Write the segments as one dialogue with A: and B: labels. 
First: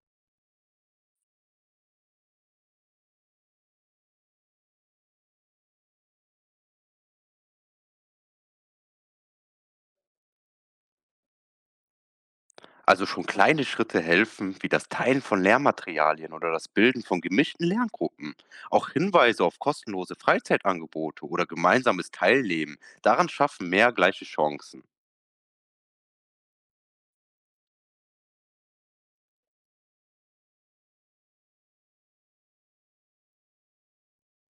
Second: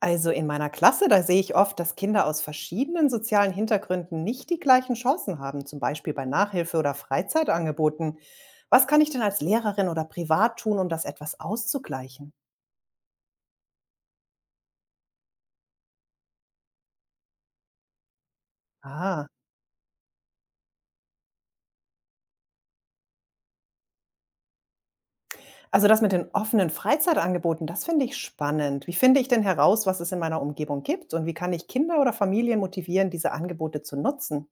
A: Also in meiner Klasse, da sehe ich oft, dass Kinder aus verschiedenen sozialen Hintergründen nicht die gleichen Chancen haben, zum Beispiel bei Nachhilfe oder Freizeitangeboten. Was kann ich denn als Lehrerin oder privat tun, um das etwas auszugleichen?
B: Also schon kleine Schritte helfen, wie das Teilen von Lehrmaterialien oder das Bilden von gemischten Lerngruppen. Auch
A: Ah,
B: Hinweise auf kostenlose Freizeitangebote oder gemeinsames Teilnehmen, daran schaffen mehr gleiche Chancen.
A: also das mit den offenen Freizeitangeboten, das finde ich spannend. Wie finde ich denn heraus, was es in meiner Umgebung gibt, und wie kann ich Kinder oder Familien motivieren, diese Angebote zu nutzen?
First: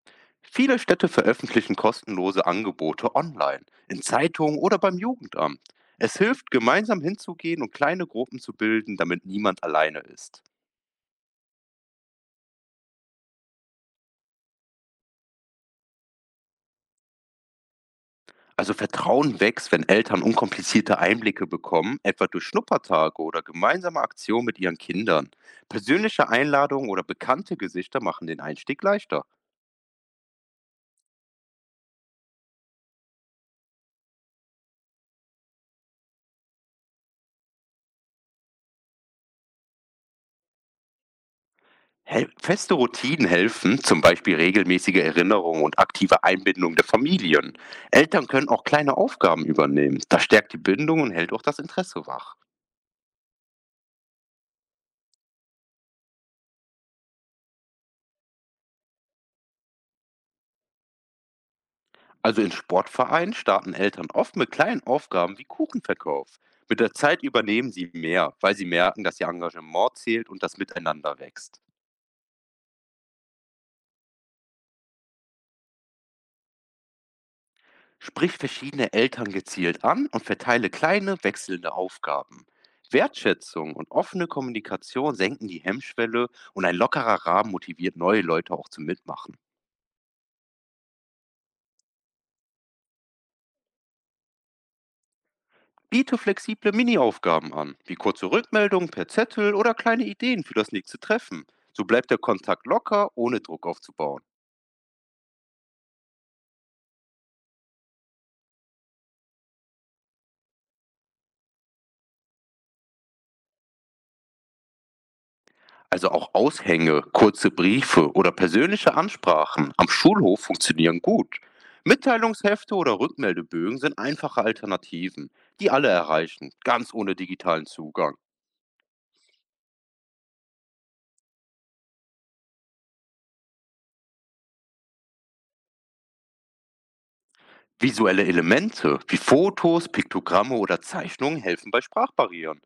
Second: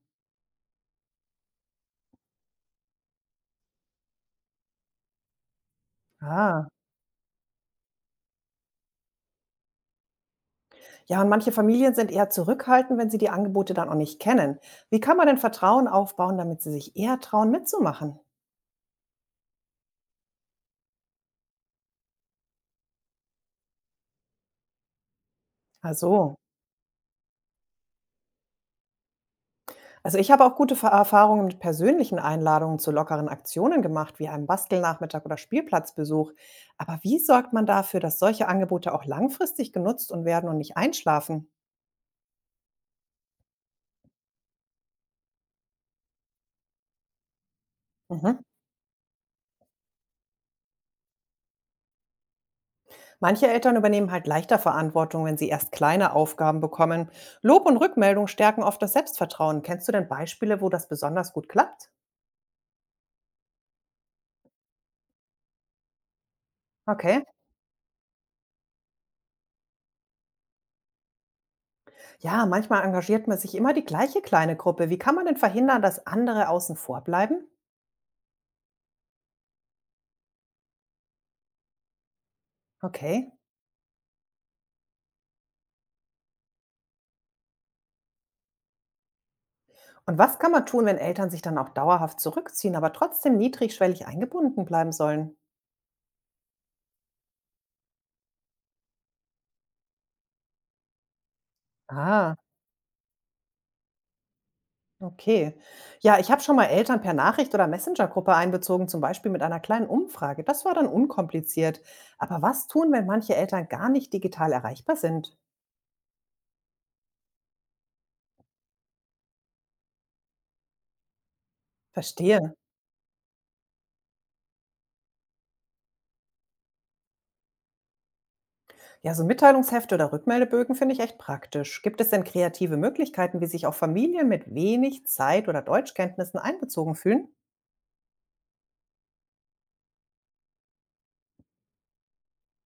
B: Viele Städte veröffentlichen kostenlose Angebote online, in Zeitungen oder beim Jugendamt. Es hilft,
A: Ah.
B: gemeinsam hinzugehen und kleine Gruppen zu bilden, damit niemand alleine ist.
A: Ja, und manche Familien sind eher zurückhaltend, wenn sie die Angebote dann auch nicht kennen. Wie kann man denn Vertrauen aufbauen, damit sie sich eher trauen, mitzumachen?
B: Also Vertrauen wächst, wenn Eltern unkomplizierte Einblicke bekommen, etwa durch Schnuppertage oder gemeinsame Aktionen mit ihren Kindern. Persönliche
A: Also,
B: Einladungen oder bekannte Gesichter machen den Einstieg leichter.
A: also ich habe auch gute Erfahrungen mit persönlichen Einladungen zu lockeren Aktionen gemacht, wie einem Bastelnachmittag oder Spielplatzbesuch. Aber wie sorgt man dafür, dass solche Angebote auch langfristig genutzt werden und nicht einschlafen?
B: Hel Feste Routinen helfen, zum Beispiel regelmäßige Erinnerungen und aktive Einbindung der Familien. Eltern
A: Mhm.
B: können auch kleine Aufgaben übernehmen. Das stärkt die Bindung und hält auch das Interesse wach.
A: Manche Eltern übernehmen halt leichter Verantwortung, wenn sie erst kleine Aufgaben bekommen. Lob und Rückmeldung stärken oft das Selbstvertrauen. Kennst du denn Beispiele, wo das besonders gut klappt?
B: Also in Sportvereinen starten Eltern oft mit kleinen Aufgaben wie Kuchenverkauf. Mit der Zeit
A: Okay.
B: übernehmen sie mehr, weil sie merken, dass ihr Engagement zählt und das Miteinander wächst.
A: Ja, manchmal engagiert man sich immer die gleiche kleine Gruppe. Wie kann man denn verhindern, dass andere außen vor bleiben?
B: Sprich verschiedene Eltern gezielt an und verteile kleine, wechselnde Aufgaben.
A: Okay.
B: Wertschätzung und offene Kommunikation senken die Hemmschwelle und ein lockerer Rahmen motiviert neue Leute auch zum Mitmachen.
A: Und was kann man tun, wenn Eltern sich dann auch dauerhaft zurückziehen, aber trotzdem niedrigschwellig eingebunden bleiben sollen?
B: Biete flexible Mini-Aufgaben an, wie kurze Rückmeldungen per Zettel oder kleine Ideen für das nächste Treffen. So bleibt der
A: Ah,
B: Kontakt locker, ohne Druck aufzubauen.
A: okay. Ja, ich habe schon mal Eltern per Nachricht oder Messenger-Gruppe einbezogen, zum Beispiel mit einer kleinen Umfrage. Das war dann unkompliziert. Aber was tun, wenn manche Eltern gar nicht digital erreichbar sind?
B: Also auch Aushänge, kurze Briefe oder persönliche Ansprachen am Schulhof funktionieren gut.
A: Verstehe.
B: Mitteilungshefte oder Rückmeldebögen sind einfache Alternativen, die alle erreichen, ganz ohne digitalen Zugang.
A: Ja, so Mitteilungshefte oder Rückmeldebögen finde ich echt praktisch. Gibt es denn kreative Möglichkeiten, wie sich auch Familien mit wenig Zeit oder Deutschkenntnissen einbezogen fühlen?
B: Visuelle Elemente wie Fotos, Piktogramme oder Zeichnungen helfen bei Sprachbarrieren.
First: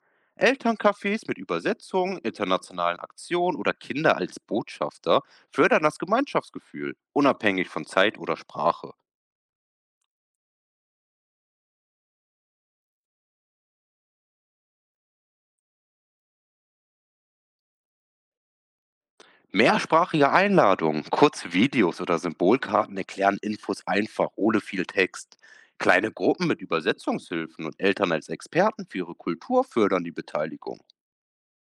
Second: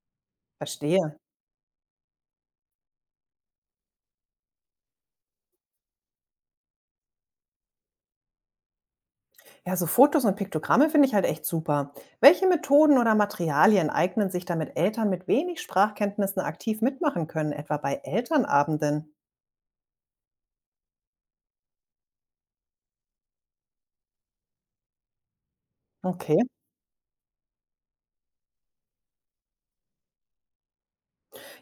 A: Verstehe.
B: Elterncafés mit Übersetzungen, internationalen Aktionen oder Kinder als Botschafter fördern das Gemeinschaftsgefühl, unabhängig von Zeit oder Sprache.
A: Ja, so Fotos und Piktogramme finde ich halt echt super. Welche Methoden oder Materialien eignen sich, damit Eltern mit wenig Sprachkenntnissen aktiv mitmachen können, etwa bei Elternabenden?
B: Mehrsprachige Einladungen, kurze Videos oder Symbolkarten erklären Infos einfach ohne viel Text. Kleine
A: Okay.
B: Gruppen mit Übersetzungshilfen und Eltern als Experten für ihre Kultur fördern die Beteiligung.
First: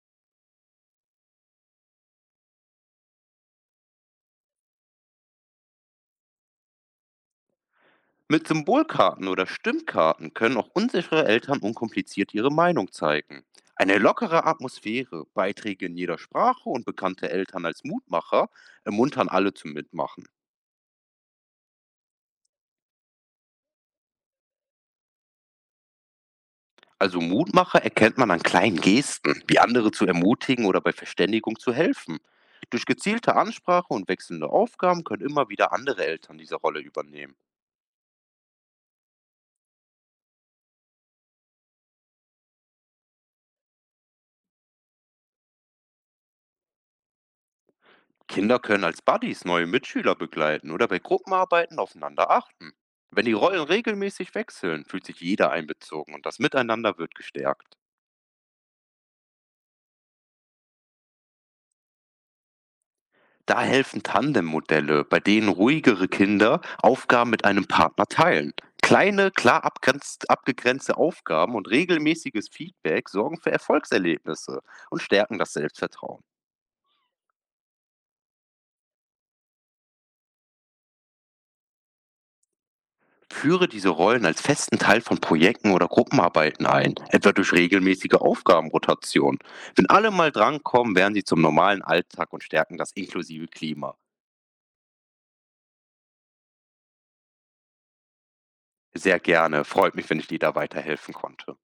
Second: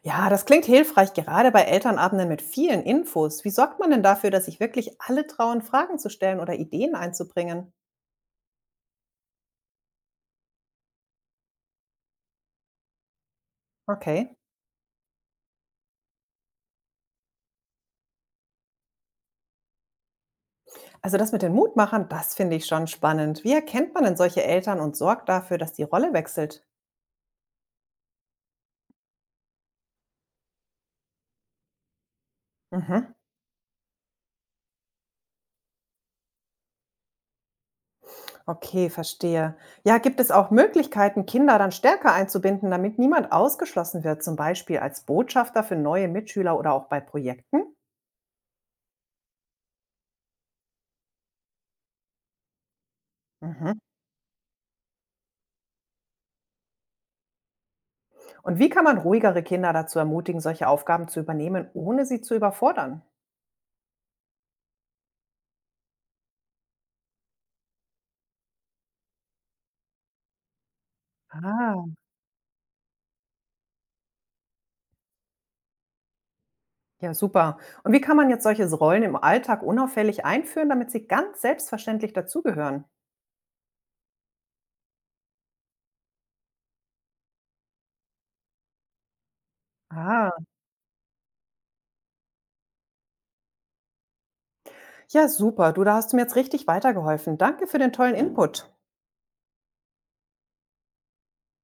A: Ja, das klingt hilfreich, gerade bei Elternabenden mit vielen Infos. Wie sorgt man denn dafür, dass sich wirklich alle trauen, Fragen zu stellen oder Ideen einzubringen?
B: Mit Symbolkarten oder Stimmkarten können auch unsichere Eltern unkompliziert ihre Meinung zeigen. Eine
A: Okay.
B: lockere Atmosphäre, Beiträge in jeder Sprache und bekannte Eltern als Mutmacher ermuntern alle zum Mitmachen.
A: Also das mit den Mutmachern, das finde ich schon spannend. Wie erkennt man denn solche Eltern und sorgt dafür, dass die Rolle wechselt?
B: Also Mutmacher erkennt man an kleinen Gesten, wie andere zu ermutigen oder bei Verständigung zu helfen. Durch
A: Mhm.
B: gezielte Ansprache und wechselnde Aufgaben können immer wieder andere Eltern diese Rolle übernehmen.
A: Okay, verstehe. Ja, gibt es auch Möglichkeiten, Kinder dann stärker einzubinden, damit niemand ausgeschlossen wird, zum Beispiel als Botschafter für neue Mitschüler oder auch bei Projekten?
B: Kinder können als Buddies neue Mitschüler begleiten oder bei Gruppenarbeiten aufeinander achten. Wenn die Rollen
A: Mhm.
B: regelmäßig wechseln, fühlt sich jeder einbezogen und das Miteinander wird gestärkt.
A: Und wie kann man ruhigere Kinder dazu ermutigen, solche Aufgaben zu übernehmen, ohne sie zu überfordern?
B: Da helfen Tandemmodelle, bei denen ruhigere Kinder Aufgaben mit einem Partner teilen. Kleine, klar abgegrenzte Aufgaben und
A: Ah,
B: regelmäßiges Feedback sorgen für Erfolgserlebnisse und stärken das Selbstvertrauen.
A: ja, super. Und wie kann man jetzt solche Rollen im Alltag unauffällig einführen, damit sie ganz selbstverständlich dazugehören?
B: Führe diese Rollen als festen Teil von Projekten oder Gruppenarbeiten ein, etwa durch regelmäßige Aufgabenrotation. Wenn alle mal
A: Ah.
B: drankommen, werden sie zum normalen Alltag und stärken das inklusive Klima.
A: Ja, super. Du, da hast du mir jetzt richtig weitergeholfen. Danke für den tollen Input.
B: Sehr gerne, freut mich, wenn ich dir da weiterhelfen konnte.